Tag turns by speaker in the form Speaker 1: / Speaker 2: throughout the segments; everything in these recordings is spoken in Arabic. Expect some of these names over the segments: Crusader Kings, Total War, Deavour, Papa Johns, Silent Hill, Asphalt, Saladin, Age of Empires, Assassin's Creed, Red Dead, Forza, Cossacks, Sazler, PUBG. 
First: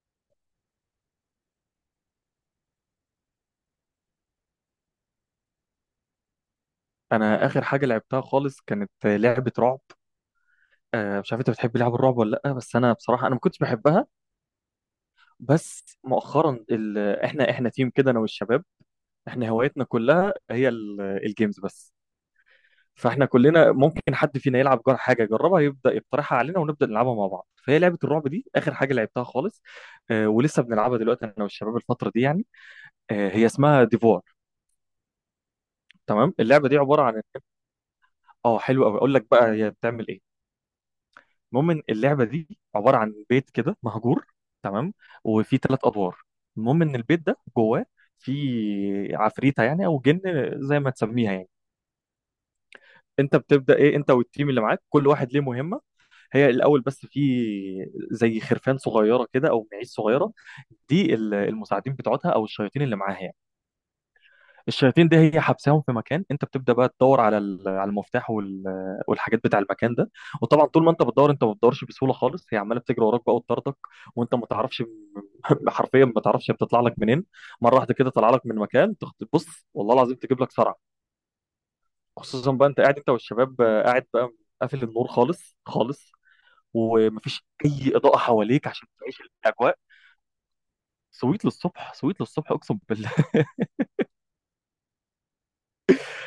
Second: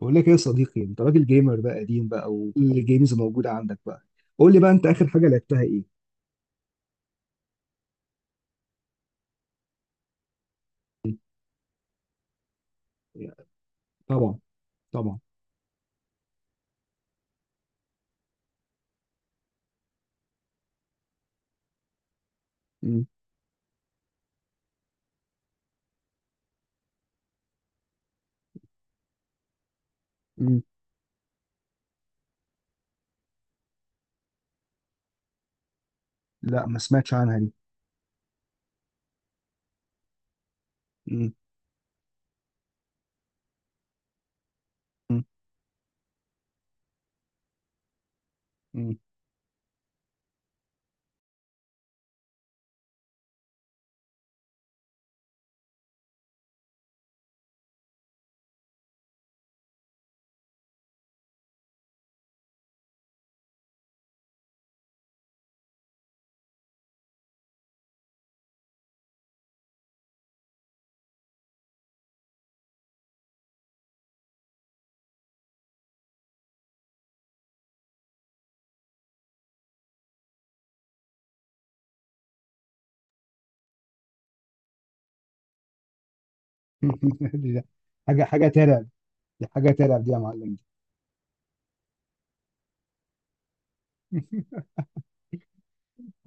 Speaker 1: بقول لك ايه يا صديقي، انت راجل جيمر بقى قديم بقى، وكل الجيمز موجوده عندك بقى. قول لي بقى، انت اخر حاجه لعبتها ايه؟
Speaker 2: انا اخر حاجه لعبتها خالص كانت لعبه رعب. مش عارف انت بتحب لعب الرعب ولا لا، بس انا بصراحه ما كنتش بحبها.
Speaker 1: طبعا. طبعا.
Speaker 2: بس مؤخرا ال... احنا تيم كده انا والشباب، احنا هوايتنا كلها هي الجيمز بس.
Speaker 1: مم.
Speaker 2: فاحنا كلنا ممكن حد فينا يلعب حاجه يجربها، يبدا يقترحها علينا ونبدا نلعبها مع بعض. فهي لعبه الرعب دي اخر حاجه لعبتها خالص.
Speaker 1: مم.
Speaker 2: ولسه بنلعبها دلوقتي انا والشباب الفتره دي يعني. هي اسمها ديفور. تمام،
Speaker 1: لا،
Speaker 2: اللعبه دي
Speaker 1: ما
Speaker 2: عباره
Speaker 1: سمعتش
Speaker 2: عن،
Speaker 1: عنها دي.
Speaker 2: اه حلو قوي اقول لك بقى هي بتعمل ايه.
Speaker 1: مم.
Speaker 2: المهم إن اللعبه دي عباره عن بيت كده مهجور، تمام،
Speaker 1: مم.
Speaker 2: وفي ثلاث ادوار. المهم ان البيت ده جواه
Speaker 1: مم.
Speaker 2: في عفريته يعني او جن، زي ما تسميها يعني. انت بتبدا ايه انت والتيم اللي معاك، كل واحد ليه مهمه. هي الاول بس في زي خرفان صغيره كده او معيش صغيره، دي المساعدين بتوعتها او الشياطين اللي معاها يعني. الشياطين دي هي حبساهم في مكان، انت بتبدا بقى تدور على على المفتاح والحاجات بتاع المكان ده. وطبعا طول ما انت بتدور انت ما بتدورش بسهوله خالص، هي عماله بتجري وراك بقى وتطاردك، وانت ما تعرفش. حرفيا ما تعرفش هي بتطلع لك منين. مره واحده كده طالعه لك من مكان تبص، والله العظيم تجيب لك صرع. خصوصا بقى انت قاعد انت والشباب، قاعد بقى قافل النور خالص خالص، ومفيش
Speaker 1: دي
Speaker 2: اي اضاءه
Speaker 1: حاجه
Speaker 2: حواليك عشان
Speaker 1: ترعب،
Speaker 2: تعيش
Speaker 1: دي حاجه
Speaker 2: الاجواء.
Speaker 1: ترعب دي يا معلم.
Speaker 2: سويت للصبح، سويت للصبح اقسم بالله.
Speaker 1: دي...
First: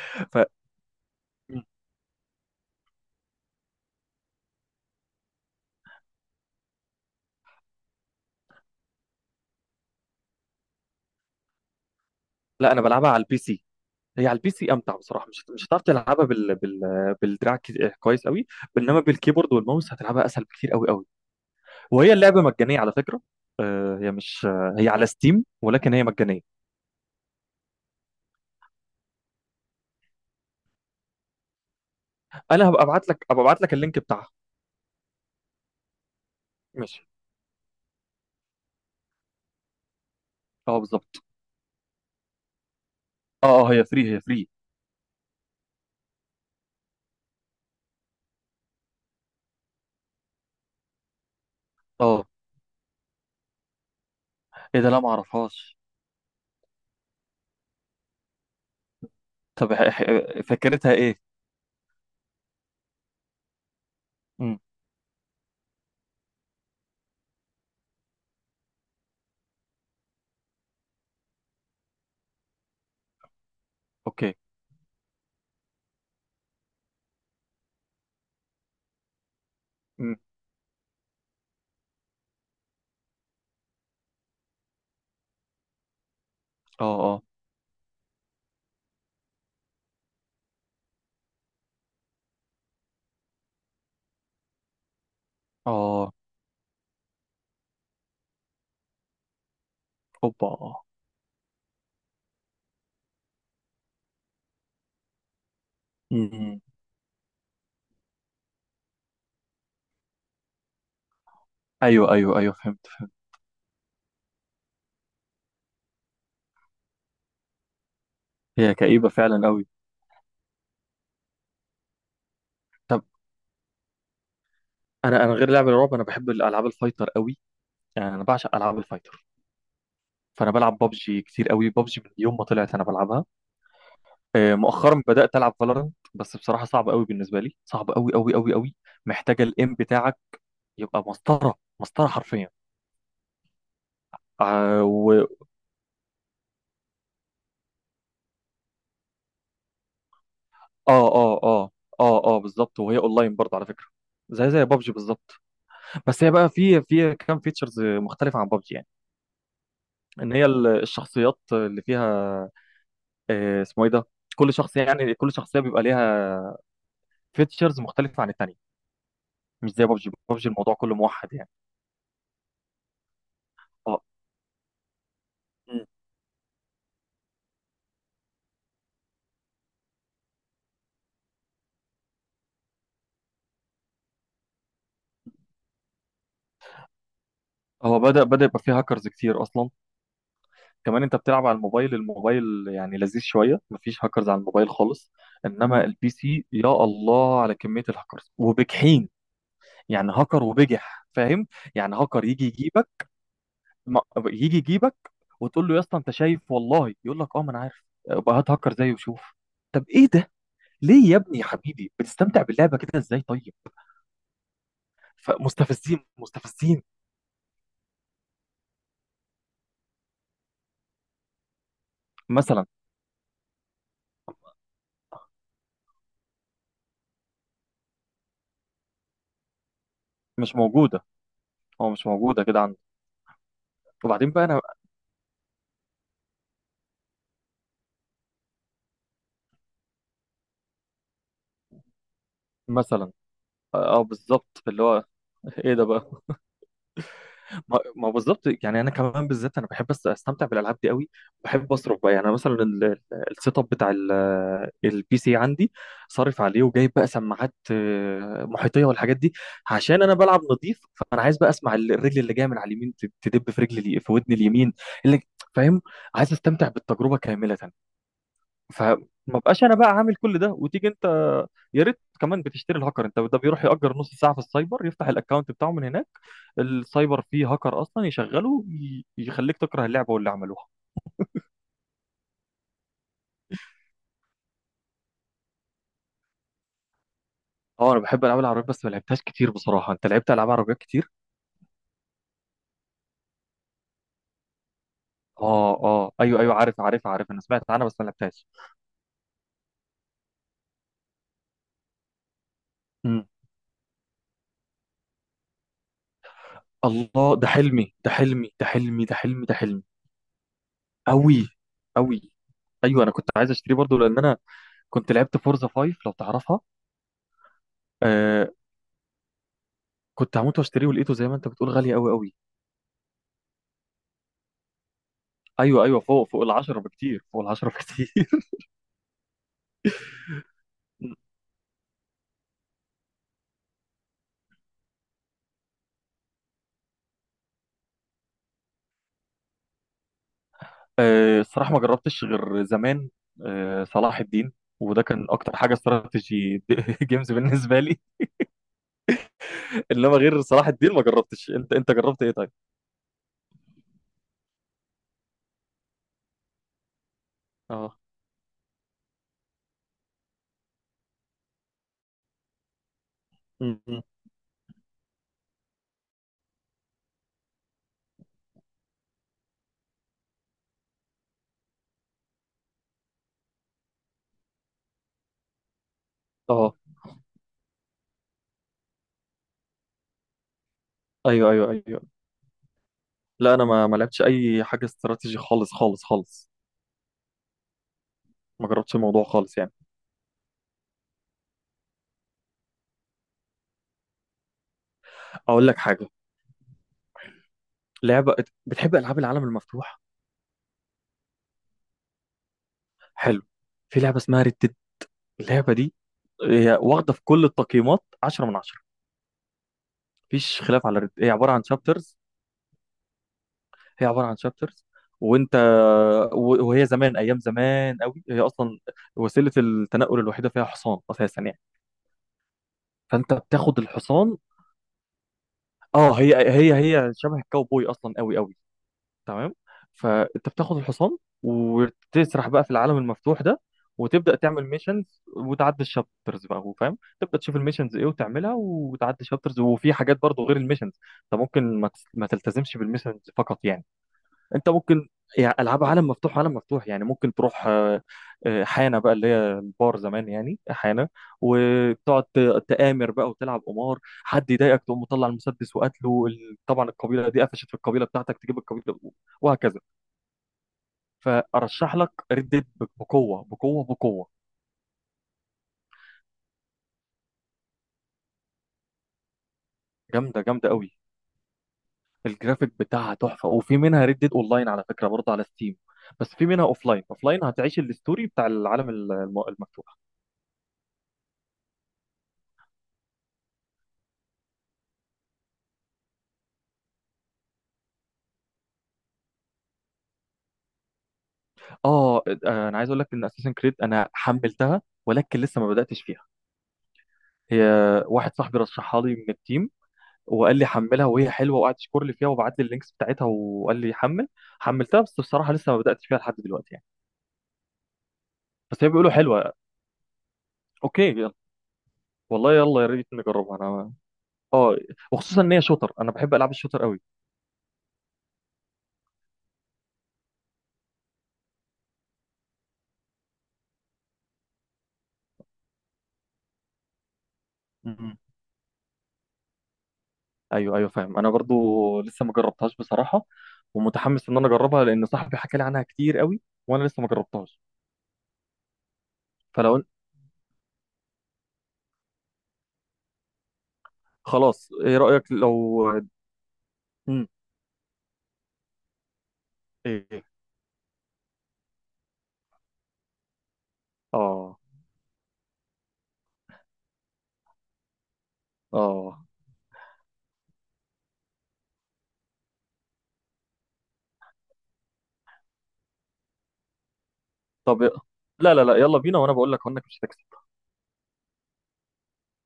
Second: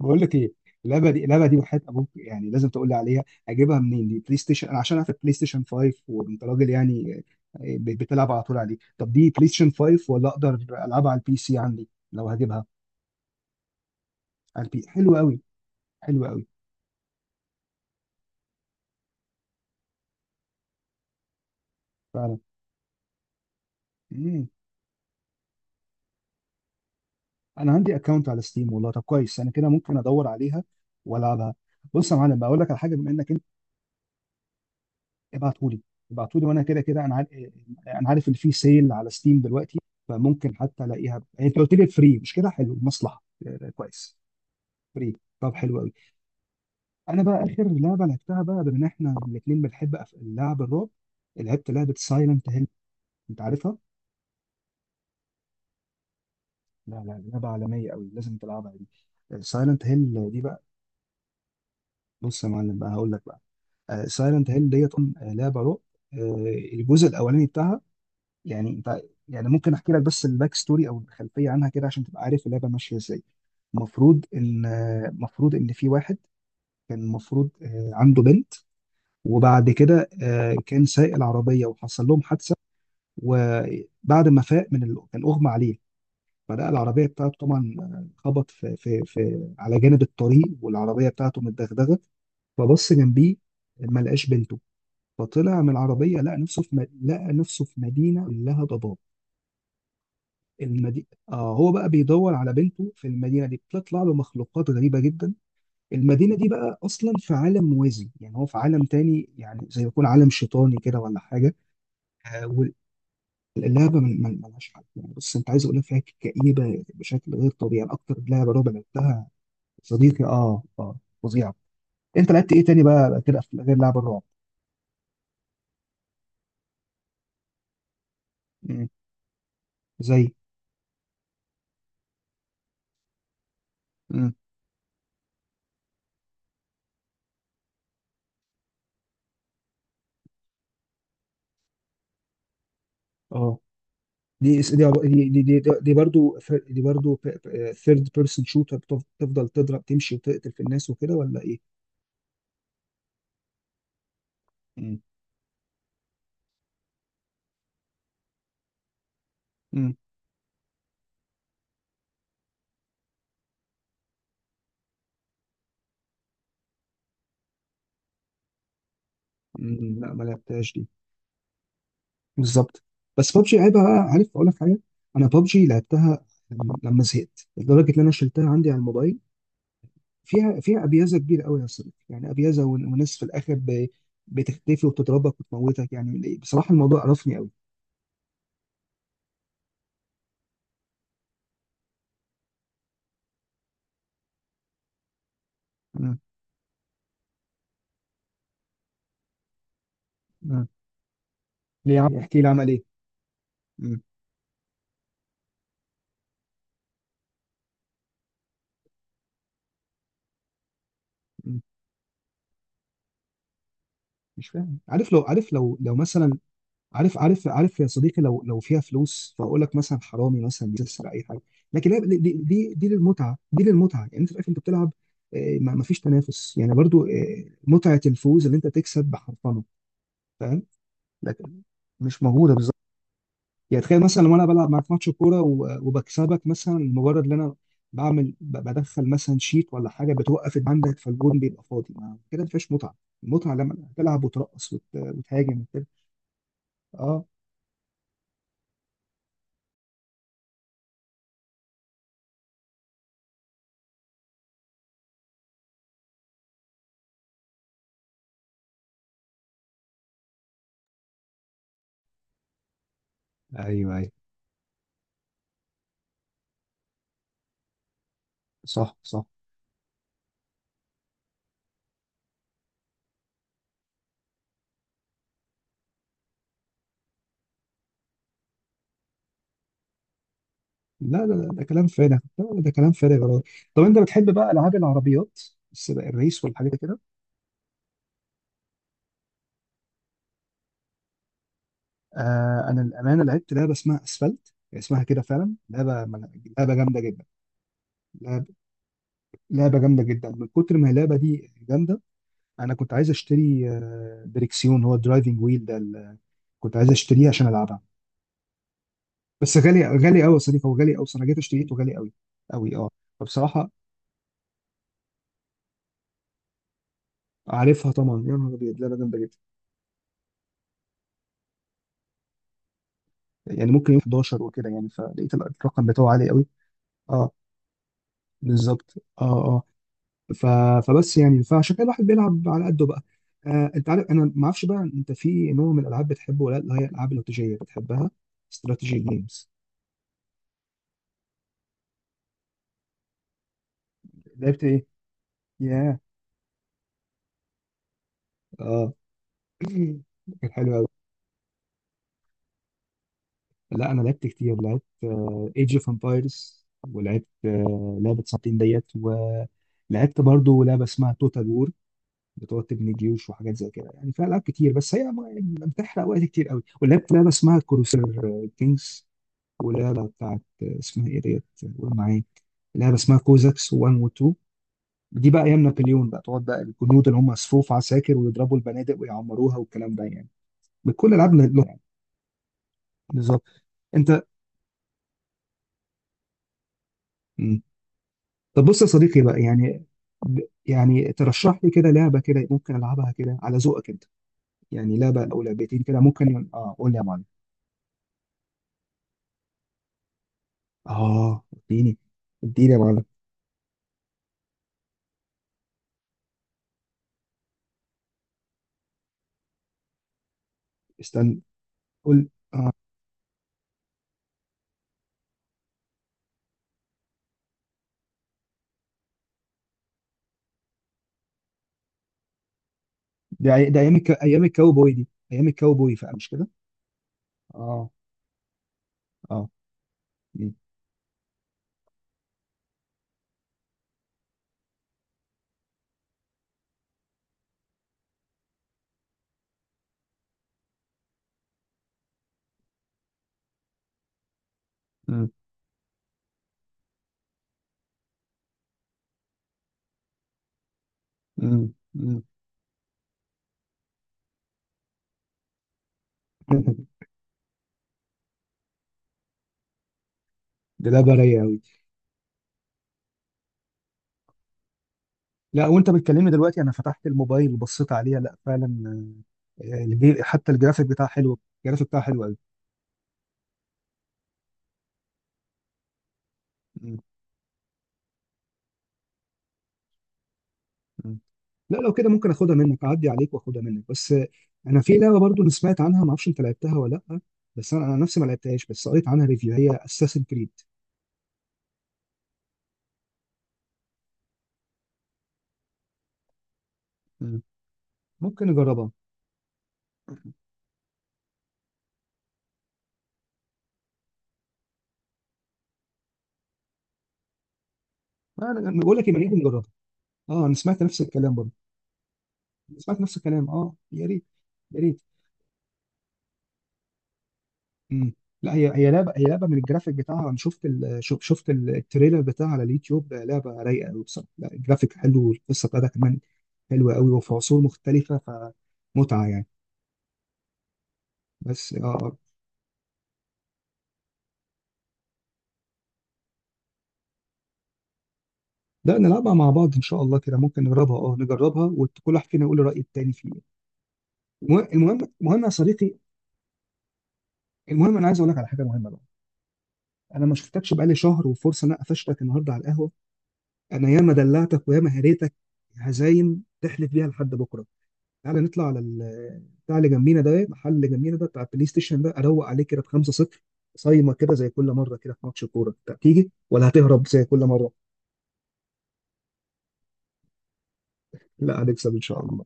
Speaker 1: بقول لك
Speaker 2: ف
Speaker 1: ايه، اللعبه دي، اللعبه دي وحياه ابوك يعني لازم تقول لي عليها. اجيبها منين؟ دي بلاي ستيشن؟ انا عشان عارف بلاي ستيشن 5 وانت راجل يعني. بتلعب على طول عليه. طب دي بلاي ستيشن 5 ولا اقدر العبها على البي سي عندي لو هجيبها؟
Speaker 2: لا انا بلعبها على البي سي. هي على البي
Speaker 1: على
Speaker 2: سي
Speaker 1: البي...
Speaker 2: امتع
Speaker 1: حلو
Speaker 2: بصراحه،
Speaker 1: قوي.
Speaker 2: مش هتعرف
Speaker 1: حلو
Speaker 2: تلعبها
Speaker 1: قوي.
Speaker 2: بال بالدراع. كويس قوي، انما بالكيبورد والماوس هتلعبها اسهل بكتير، قوي قوي. وهي
Speaker 1: فعلا.
Speaker 2: اللعبه مجانيه على فكره. آه، هي مش
Speaker 1: مم.
Speaker 2: آه، هي على ستيم ولكن هي مجانيه.
Speaker 1: انا عندي اكونت على ستيم، والله طب كويس، انا كده ممكن ادور عليها والعبها. بص يا معلم، بقول
Speaker 2: انا
Speaker 1: لك على
Speaker 2: هبقى
Speaker 1: حاجه،
Speaker 2: ابعت
Speaker 1: بما
Speaker 2: لك،
Speaker 1: انك انت...
Speaker 2: هبقى ابعت لك اللينك بتاعها.
Speaker 1: ابعتهولي. ابعتهولي، وانا كده
Speaker 2: ماشي،
Speaker 1: كده انا عارف. انا عارف ان في سيل على ستيم دلوقتي، فممكن
Speaker 2: اه
Speaker 1: حتى الاقيها
Speaker 2: بالظبط.
Speaker 1: يعني. انت قلت لي فري مش كده؟ حلو، مصلحه.
Speaker 2: اه اه هي فري،
Speaker 1: كويس.
Speaker 2: هي فري.
Speaker 1: فري؟ طب حلو قوي. انا بقى اخر لعبه لعبتها بقى، بما ان احنا الاثنين بنحب لعب الرعب، لعبت لعبه
Speaker 2: اه
Speaker 1: سايلنت هيل. انت عارفها؟
Speaker 2: ايه ده، لا ما اعرفهاش.
Speaker 1: لا لا، لعبه عالميه قوي، لازم تلعبها. دي
Speaker 2: طب
Speaker 1: سايلنت هيل دي بقى.
Speaker 2: فكرتها ايه؟
Speaker 1: بص يا معلم بقى، هقول لك بقى. سايلنت
Speaker 2: امم،
Speaker 1: هيل ديت لعبه رعب. آه، الجزء الاولاني بتاعها يعني انت... يعني ممكن احكي لك بس الباك ستوري او الخلفيه عنها كده عشان تبقى عارف اللعبه ماشيه ازاي. المفروض
Speaker 2: اوكي.
Speaker 1: ان المفروض ان في واحد كان المفروض عنده بنت. وبعد كده
Speaker 2: امم.
Speaker 1: كان سايق العربيه وحصل لهم حادثه. وبعد ما فاق من ال... كان اغمى عليه، فلقى
Speaker 2: اه
Speaker 1: العربيه
Speaker 2: اه
Speaker 1: بتاعته طبعا، خبط في على جانب الطريق، والعربيه بتاعته متدغدغه. فبص جنبيه، ما لقاش بنته. فطلع من
Speaker 2: اه
Speaker 1: العربية لقى نفسه في لقى نفسه في مدينة كلها ضباب.
Speaker 2: اوبا.
Speaker 1: المدينة... آه، هو بقى بيدور على بنته في المدينة دي، بتطلع له مخلوقات غريبة جدا. المدينة دي
Speaker 2: امم.
Speaker 1: بقى أصلا في عالم موازي، يعني هو في عالم تاني، يعني زي يكون عالم شيطاني كده ولا حاجة.
Speaker 2: ايوه ايوه
Speaker 1: آه.
Speaker 2: ايوه فهمت.
Speaker 1: واللعبة ملهاش حل يعني. بص، أنت عايز أقول لك، فيها كئيبة بشكل غير طبيعي، يعني أكتر لعبة رعب
Speaker 2: هي كئيبه
Speaker 1: لعبتها
Speaker 2: فعلا قوي.
Speaker 1: صديقي. آه آه. فظيعة. أنت لعبت إيه تاني
Speaker 2: طب
Speaker 1: بقى كده غير لعبة الرعب؟
Speaker 2: انا غير لعب الرعب، انا بحب الالعاب الفايتر قوي، يعني انا بعشق العاب
Speaker 1: مم.
Speaker 2: الفايتر.
Speaker 1: زي.
Speaker 2: فانا بلعب ببجي كتير قوي، ببجي من يوم ما طلعت انا بلعبها.
Speaker 1: مم.
Speaker 2: مؤخرا بدات العب فالورنت، بس بصراحه صعب قوي بالنسبه لي، صعب قوي قوي قوي قوي، محتاجه الام بتاعك. يبقى مسطره، مسطره حرفيا.
Speaker 1: آه.
Speaker 2: آه
Speaker 1: دي
Speaker 2: و...
Speaker 1: دي دي دي, دي برضو دي برضو ثيرد بيرسون شوتر. تفضل تضرب، تمشي وتقتل في الناس
Speaker 2: اه
Speaker 1: وكده
Speaker 2: اه
Speaker 1: ولا ايه؟
Speaker 2: اه اه اه بالظبط. وهي اونلاين برضه على فكره، زي بابجي
Speaker 1: مم.
Speaker 2: بالظبط. بس هي بقى في كام فيتشرز مختلفه عن بابجي يعني،
Speaker 1: مم.
Speaker 2: ان هي الشخصيات اللي فيها، آه، اسمه ايه ده، كل شخصيه، يعني كل شخصيه بيبقى ليها فيتشرز مختلفه عن التانيه. مش زي
Speaker 1: مم،
Speaker 2: بابجي،
Speaker 1: لا ما
Speaker 2: بابجي
Speaker 1: لعبتهاش
Speaker 2: الموضوع
Speaker 1: دي.
Speaker 2: كله موحد يعني.
Speaker 1: بالظبط. بس بابجي عيبها
Speaker 2: اه.
Speaker 1: بقى، عارف اقول لك حاجه، انا بابجي
Speaker 2: مم.
Speaker 1: لعبتها لما زهقت لدرجه ان انا شلتها عندي على الموبايل. فيها فيها ابيازه كبيره قوي يا صديقي، يعني ابيازه وناس في الاخر بتختفي وبتضربك وتموتك، يعني بصراحه الموضوع قرفني قوي.
Speaker 2: هو بدأ يبقى فيه هاكرز كتير أصلا. كمان أنت بتلعب على الموبايل، الموبايل يعني لذيذ شوية، مفيش هاكرز على الموبايل خالص. إنما البي
Speaker 1: مم.
Speaker 2: سي يا الله على كمية الهاكرز، وبجحين يعني، هاكر
Speaker 1: مم.
Speaker 2: وبجح فاهم.
Speaker 1: ليه
Speaker 2: يعني
Speaker 1: يا عم يعني؟
Speaker 2: هاكر
Speaker 1: احكي
Speaker 2: يجي
Speaker 1: لي عمل ايه.
Speaker 2: يجيبك، ما-
Speaker 1: مم.
Speaker 2: يجي يجيبك وتقول له يا اسطى أنت شايف، والله يقول لك أه ما أنا عارف، بقى هات هاكر زيه وشوف. طب إيه ده، ليه يا ابني يا
Speaker 1: مم،
Speaker 2: حبيبي بتستمتع باللعبة كده إزاي طيب؟
Speaker 1: مش فاهم. عارف لو... عارف لو
Speaker 2: فمستفزين،
Speaker 1: مثلا...
Speaker 2: مستفزين.
Speaker 1: عارف يا صديقي، لو فيها فلوس، فاقول لك مثلا حرامي مثلا بيسرق اي حاجه. لكن لا، دي
Speaker 2: مثلا
Speaker 1: دي دي للمتعه، دي للمتعه، يعني انت في الاخر انت بتلعب. ما فيش تنافس يعني برضو، متعه الفوز اللي انت تكسب بحرفنه.
Speaker 2: مش
Speaker 1: فاهم.
Speaker 2: موجودة،
Speaker 1: لكن
Speaker 2: هو مش
Speaker 1: مش
Speaker 2: موجودة
Speaker 1: موجوده
Speaker 2: كده
Speaker 1: بالظبط.
Speaker 2: عندي.
Speaker 1: يعني تخيل مثلا
Speaker 2: وبعدين
Speaker 1: لو
Speaker 2: بقى
Speaker 1: انا
Speaker 2: أنا،
Speaker 1: بلعب معاك ماتش كوره وبكسبك، مثلا مجرد ان انا بعمل بدخل مثلا شيت ولا حاجه، بتوقف عندك فالجون بيبقى فاضي، ما كده ما فيهاش متعه.
Speaker 2: مثلا
Speaker 1: المتعه لما
Speaker 2: اه
Speaker 1: تلعب
Speaker 2: بالظبط
Speaker 1: وترقص
Speaker 2: اللي هو،
Speaker 1: وتهاجم
Speaker 2: ايه ده
Speaker 1: وكده.
Speaker 2: بقى.
Speaker 1: اه.
Speaker 2: ما بالظبط، يعني انا كمان بالذات انا بحب استمتع بالالعاب دي قوي. بحب اصرف بقى يعني، مثلا السيت اب بتاع البي سي عندي، صارف عليه وجايب بقى سماعات محيطيه والحاجات دي، عشان انا بلعب نظيف، فانا عايز بقى اسمع الرجل اللي جايه من على اليمين تدب في
Speaker 1: ايوه
Speaker 2: رجلي،
Speaker 1: ايوه.
Speaker 2: في ودني اليمين اللي، فاهم، عايز استمتع بالتجربه كامله.
Speaker 1: صح
Speaker 2: فما
Speaker 1: صح.
Speaker 2: بقاش انا بقى عامل كل ده وتيجي انت يا ريت كمان بتشتري الهاكر، انت ده بيروح يأجر نص ساعه في السايبر يفتح الاكونت بتاعه من هناك. السايبر فيه هاكر اصلا يشغله، يخليك تكره اللعبه واللي عملوها.
Speaker 1: لا لا لا، ده كلام فارغ. لا لا، ده كلام فارغ والله. طب انت بتحب بقى العاب العربيات، السباق، الريس والحاجات دي كده؟
Speaker 2: اه انا بحب العاب العربيات بس ما لعبتهاش كتير بصراحه، انت لعبت العاب عربيات كتير؟
Speaker 1: آه، انا الامانه لعبت لعبه اسمها اسفلت، اسمها كده فعلا،
Speaker 2: اه
Speaker 1: لعبه...
Speaker 2: اه ايوه
Speaker 1: لعبه
Speaker 2: عارف
Speaker 1: جامده
Speaker 2: عارف
Speaker 1: جدا،
Speaker 2: عارف انا سمعت عنها بس ما
Speaker 1: لعبه...
Speaker 2: لعبتهاش.
Speaker 1: لعبه جامده جدا. من كتر ما اللعبه دي جامده، انا كنت عايز
Speaker 2: مم.
Speaker 1: اشتري دريكسيون، هو الدرايفنج ويل ده. كنت عايز اشتريه
Speaker 2: الله، ده
Speaker 1: عشان العبها.
Speaker 2: حلمي، ده حلمي، ده حلمي، ده حلمي، ده
Speaker 1: بس
Speaker 2: حلمي.
Speaker 1: غالي، غالي قوي يا صديقي، هو غالي قوي. انا جيت
Speaker 2: قوي
Speaker 1: اشتريته غالي قوي
Speaker 2: قوي.
Speaker 1: قوي. اه.
Speaker 2: ايوه انا كنت عايز
Speaker 1: فبصراحه...
Speaker 2: اشتريه برضو لان انا كنت لعبت فورزا 5 لو تعرفها.
Speaker 1: عارفها طبعا، يا
Speaker 2: آه،
Speaker 1: نهار ابيض، لعبه جامده جدا.
Speaker 2: كنت هموت واشتريه، ولقيته زي ما انت بتقول غالي قوي قوي.
Speaker 1: يعني ممكن يوم 11 وكده، يعني فلقيت
Speaker 2: ايوه
Speaker 1: الرقم
Speaker 2: ايوه
Speaker 1: بتاعه عالي
Speaker 2: فوق، فوق
Speaker 1: قوي.
Speaker 2: العشرة بكتير،
Speaker 1: اه
Speaker 2: فوق العشرة بكتير.
Speaker 1: بالظبط. اه اه. ف... فبس يعني، فعشان كده الواحد بيلعب على قده بقى. آه، انت عارف، انا ما اعرفش بقى انت في نوع من الالعاب بتحبه ولا لا، اللي هي الالعاب الاستراتيجيه بتحبها، استراتيجي جيمز؟
Speaker 2: الصراحة ما جربتش غير زمان، صلاح الدين،
Speaker 1: لعبت ايه؟
Speaker 2: وده كان اكتر حاجة
Speaker 1: ياه.
Speaker 2: استراتيجي جيمز بالنسبة لي.
Speaker 1: اه.
Speaker 2: انما غير
Speaker 1: كان
Speaker 2: صلاح
Speaker 1: حلو قوي.
Speaker 2: الدين ما جربتش، انت جربت ايه طيب؟
Speaker 1: لا، انا لعبت كتير. لعبت ايج اوف امبايرز، ولعبت آه
Speaker 2: اه.
Speaker 1: لعبه ساعتين ديت، ولعبت برضو لعبه اسمها توتال وور. بتقعد تبني جيوش وحاجات زي
Speaker 2: م-
Speaker 1: كده
Speaker 2: م.
Speaker 1: يعني، فيها العاب كتير بس هي ما... بتحرق وقت كتير قوي. ولعبت لعبه اسمها كروسير كينجز. ولعبة بتاعت اسمها ايه ديت؟ قول معايا. لعبة اسمها كوزاكس 1 و 2. دي بقى ايام نابليون بقى، تقعد بقى
Speaker 2: اه.
Speaker 1: الجنود اللي هم صفوف عساكر ويضربوا البنادق ويعمروها والكلام ده يعني، بكل العاب
Speaker 2: ايوه ايوه
Speaker 1: يعني.
Speaker 2: ايوه.
Speaker 1: بالظبط.
Speaker 2: لا انا ما
Speaker 1: انت.
Speaker 2: لعبتش اي حاجة استراتيجي خالص خالص خالص،
Speaker 1: مم. طب
Speaker 2: ما
Speaker 1: بص يا
Speaker 2: جربتش
Speaker 1: صديقي
Speaker 2: الموضوع
Speaker 1: بقى
Speaker 2: خالص يعني.
Speaker 1: يعني، ب- يعني ترشح لي كده لعبة كده ممكن العبها كده على ذوقك انت. يعني لعبة او
Speaker 2: اقول لك
Speaker 1: لعبتين كده
Speaker 2: حاجة،
Speaker 1: ممكن، اه قول لي يا معلم.
Speaker 2: لعبة، بتحب العاب العالم المفتوح؟
Speaker 1: اه اديني، اديني يا معلم.
Speaker 2: حلو، في لعبة اسمها ريد. اللعبة دي هي واخدة في كل التقييمات 10 من 10، مفيش خلاف على الرد. هي
Speaker 1: استنى،
Speaker 2: عبارة عن شابترز،
Speaker 1: قول.
Speaker 2: هي عبارة عن شابترز، وانت، وهي زمان، ايام زمان قوي هي اصلا، وسيلة التنقل الوحيدة فيها حصان اساسا يعني، فانت
Speaker 1: ده
Speaker 2: بتاخد
Speaker 1: ده ايام
Speaker 2: الحصان.
Speaker 1: ايام الكاوبوي، دي ايام الكاوبوي
Speaker 2: اه
Speaker 1: فمش
Speaker 2: هي
Speaker 1: كده؟
Speaker 2: هي شبه الكاوبوي
Speaker 1: اه
Speaker 2: اصلا، قوي قوي
Speaker 1: اه.
Speaker 2: تمام. فانت
Speaker 1: مم.
Speaker 2: بتاخد الحصان وتسرح بقى في العالم المفتوح ده، وتبدا تعمل ميشنز وتعدي الشابترز بقى، هو فاهم، تبدا تشوف الميشنز ايه وتعملها وتعدي الشابترز. وفي حاجات برضو غير الميشنز، انت ممكن ما تلتزمش بالميشنز فقط يعني، انت ممكن،
Speaker 1: مم.
Speaker 2: يعني العاب عالم مفتوح، عالم مفتوح يعني ممكن تروح حانه بقى، اللي هي البار زمان يعني حانه،
Speaker 1: مم. مم.
Speaker 2: وتقعد تآمر بقى وتلعب قمار، حد يضايقك تقوم مطلع المسدس وقتله، طبعا القبيله دي قفشت في القبيله بتاعتك، تجيب القبيله، وهكذا.
Speaker 1: دي لا برية أوي.
Speaker 2: فارشح لك ريد ديد، بقوه بقوه بقوه.
Speaker 1: لا، وأنت بتكلمني دلوقتي أنا فتحت الموبايل وبصيت عليها، لا فعلا.
Speaker 2: جامده،
Speaker 1: حتى
Speaker 2: جامده
Speaker 1: الجرافيك
Speaker 2: قوي.
Speaker 1: بتاعها حلو. الجرافيك بتاعها حلو أوي.
Speaker 2: الجرافيك بتاعها تحفه، وفي منها ريد ديد اونلاين على فكره برضه على ستيم، بس في منها
Speaker 1: مم.
Speaker 2: اوفلاين، اوفلاين هتعيش الستوري بتاع العالم المفتوح.
Speaker 1: مم. لا لو كده ممكن اخدها منك، اعدي عليك واخدها منك بس. انا في لعبه برضو انا سمعت عنها، ما اعرفش انت لعبتها ولا لا، بس انا نفسي ما لعبتهاش، بس قريت عنها ريفيو، هي اساسن كريد.
Speaker 2: اه انا عايز اقول لك ان اساسن كريد انا حملتها ولكن لسه ما بداتش فيها. هي واحد
Speaker 1: ممكن
Speaker 2: صاحبي
Speaker 1: نجربها.
Speaker 2: رشحها لي من التيم، وقال لي حملها وهي حلوه، وقعد يشكر لي فيها وبعت لي اللينكس بتاعتها وقال لي حمل. حملتها بس بصراحه لسه ما بداتش فيها لحد دلوقتي يعني.
Speaker 1: انا
Speaker 2: بس هي
Speaker 1: بقول لك
Speaker 2: بيقولوا
Speaker 1: ما نيجي
Speaker 2: حلوه.
Speaker 1: نجربها. اه انا سمعت نفس
Speaker 2: اوكي، يلا،
Speaker 1: الكلام برضو.
Speaker 2: والله يلا يا
Speaker 1: سمعت
Speaker 2: ريت
Speaker 1: نفس الكلام.
Speaker 2: نجربها،
Speaker 1: اه
Speaker 2: انا
Speaker 1: يا ريت.
Speaker 2: اه،
Speaker 1: يا ريت.
Speaker 2: وخصوصا ان هي شوتر، انا بحب العاب الشوتر قوي.
Speaker 1: مم. لا هي هي لعبه، هي لعبه من الجرافيك بتاعها، انا شفت ال... شفت التريلر بتاعها على اليوتيوب، لعبه رايقه قوي بصراحه، لا الجرافيك حلو والقصه بتاعتها كمان حلوه قوي وفي عصور
Speaker 2: مم.
Speaker 1: مختلفه، فمتعه يعني.
Speaker 2: ايوه فاهم، انا برضو
Speaker 1: بس اه آه.
Speaker 2: لسه ما جربتهاش بصراحه، ومتحمس ان انا اجربها لان صاحبي حكى لي عنها كتير قوي، وانا لسه ما جربتهاش.
Speaker 1: لا نلعبها مع
Speaker 2: فلو
Speaker 1: بعض ان شاء الله، كده ممكن نجربها، اه نجربها وكل واحد فينا يقول الراي التاني فيه. المهم
Speaker 2: خلاص ايه
Speaker 1: المهم
Speaker 2: رأيك
Speaker 1: المهم يا
Speaker 2: لو؟
Speaker 1: صديقي،
Speaker 2: مم.
Speaker 1: المهم انا عايز اقول لك على حاجه مهمه بقى.
Speaker 2: ايه؟
Speaker 1: انا ما شفتكش بقالي شهر، وفرصه ان انا قفشتك النهارده على القهوه. انا ياما
Speaker 2: اه
Speaker 1: دلعتك وياما هريتك هزايم تحلف بيها لحد بكره. تعالى نطلع على
Speaker 2: اه
Speaker 1: بتاع اللي جنبينا ده، المحل اللي جنبينا ده بتاع البلاي ستيشن ده، اروق عليه كده بخمسة صفر. صايمة كده زي كل مرة كده في ماتش الكورة، أنت تيجي ولا هتهرب زي كل مرة؟
Speaker 2: طب لا لا لا، يلا بينا، وانا بقول لك انك مش هتكسب.
Speaker 1: لا هنكسب إن شاء الله.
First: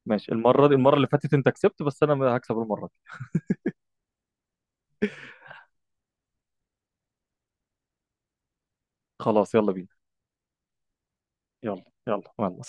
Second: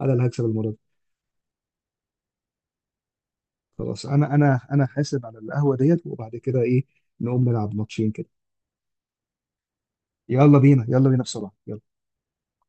Speaker 1: أنا اللي
Speaker 2: ماشي،
Speaker 1: هكسب
Speaker 2: المرة
Speaker 1: المرة
Speaker 2: دي،
Speaker 1: دي.
Speaker 2: المرة اللي فاتت انت كسبت بس انا هكسب المرة دي.
Speaker 1: خلاص أنا أنا حاسب على القهوة ديت، وبعد كده إيه، نقوم نلعب ماتشين كده.
Speaker 2: خلاص يلا بينا.
Speaker 1: يلا بينا، يلا بينا بسرعة، يلا.
Speaker 2: يلا يلا مع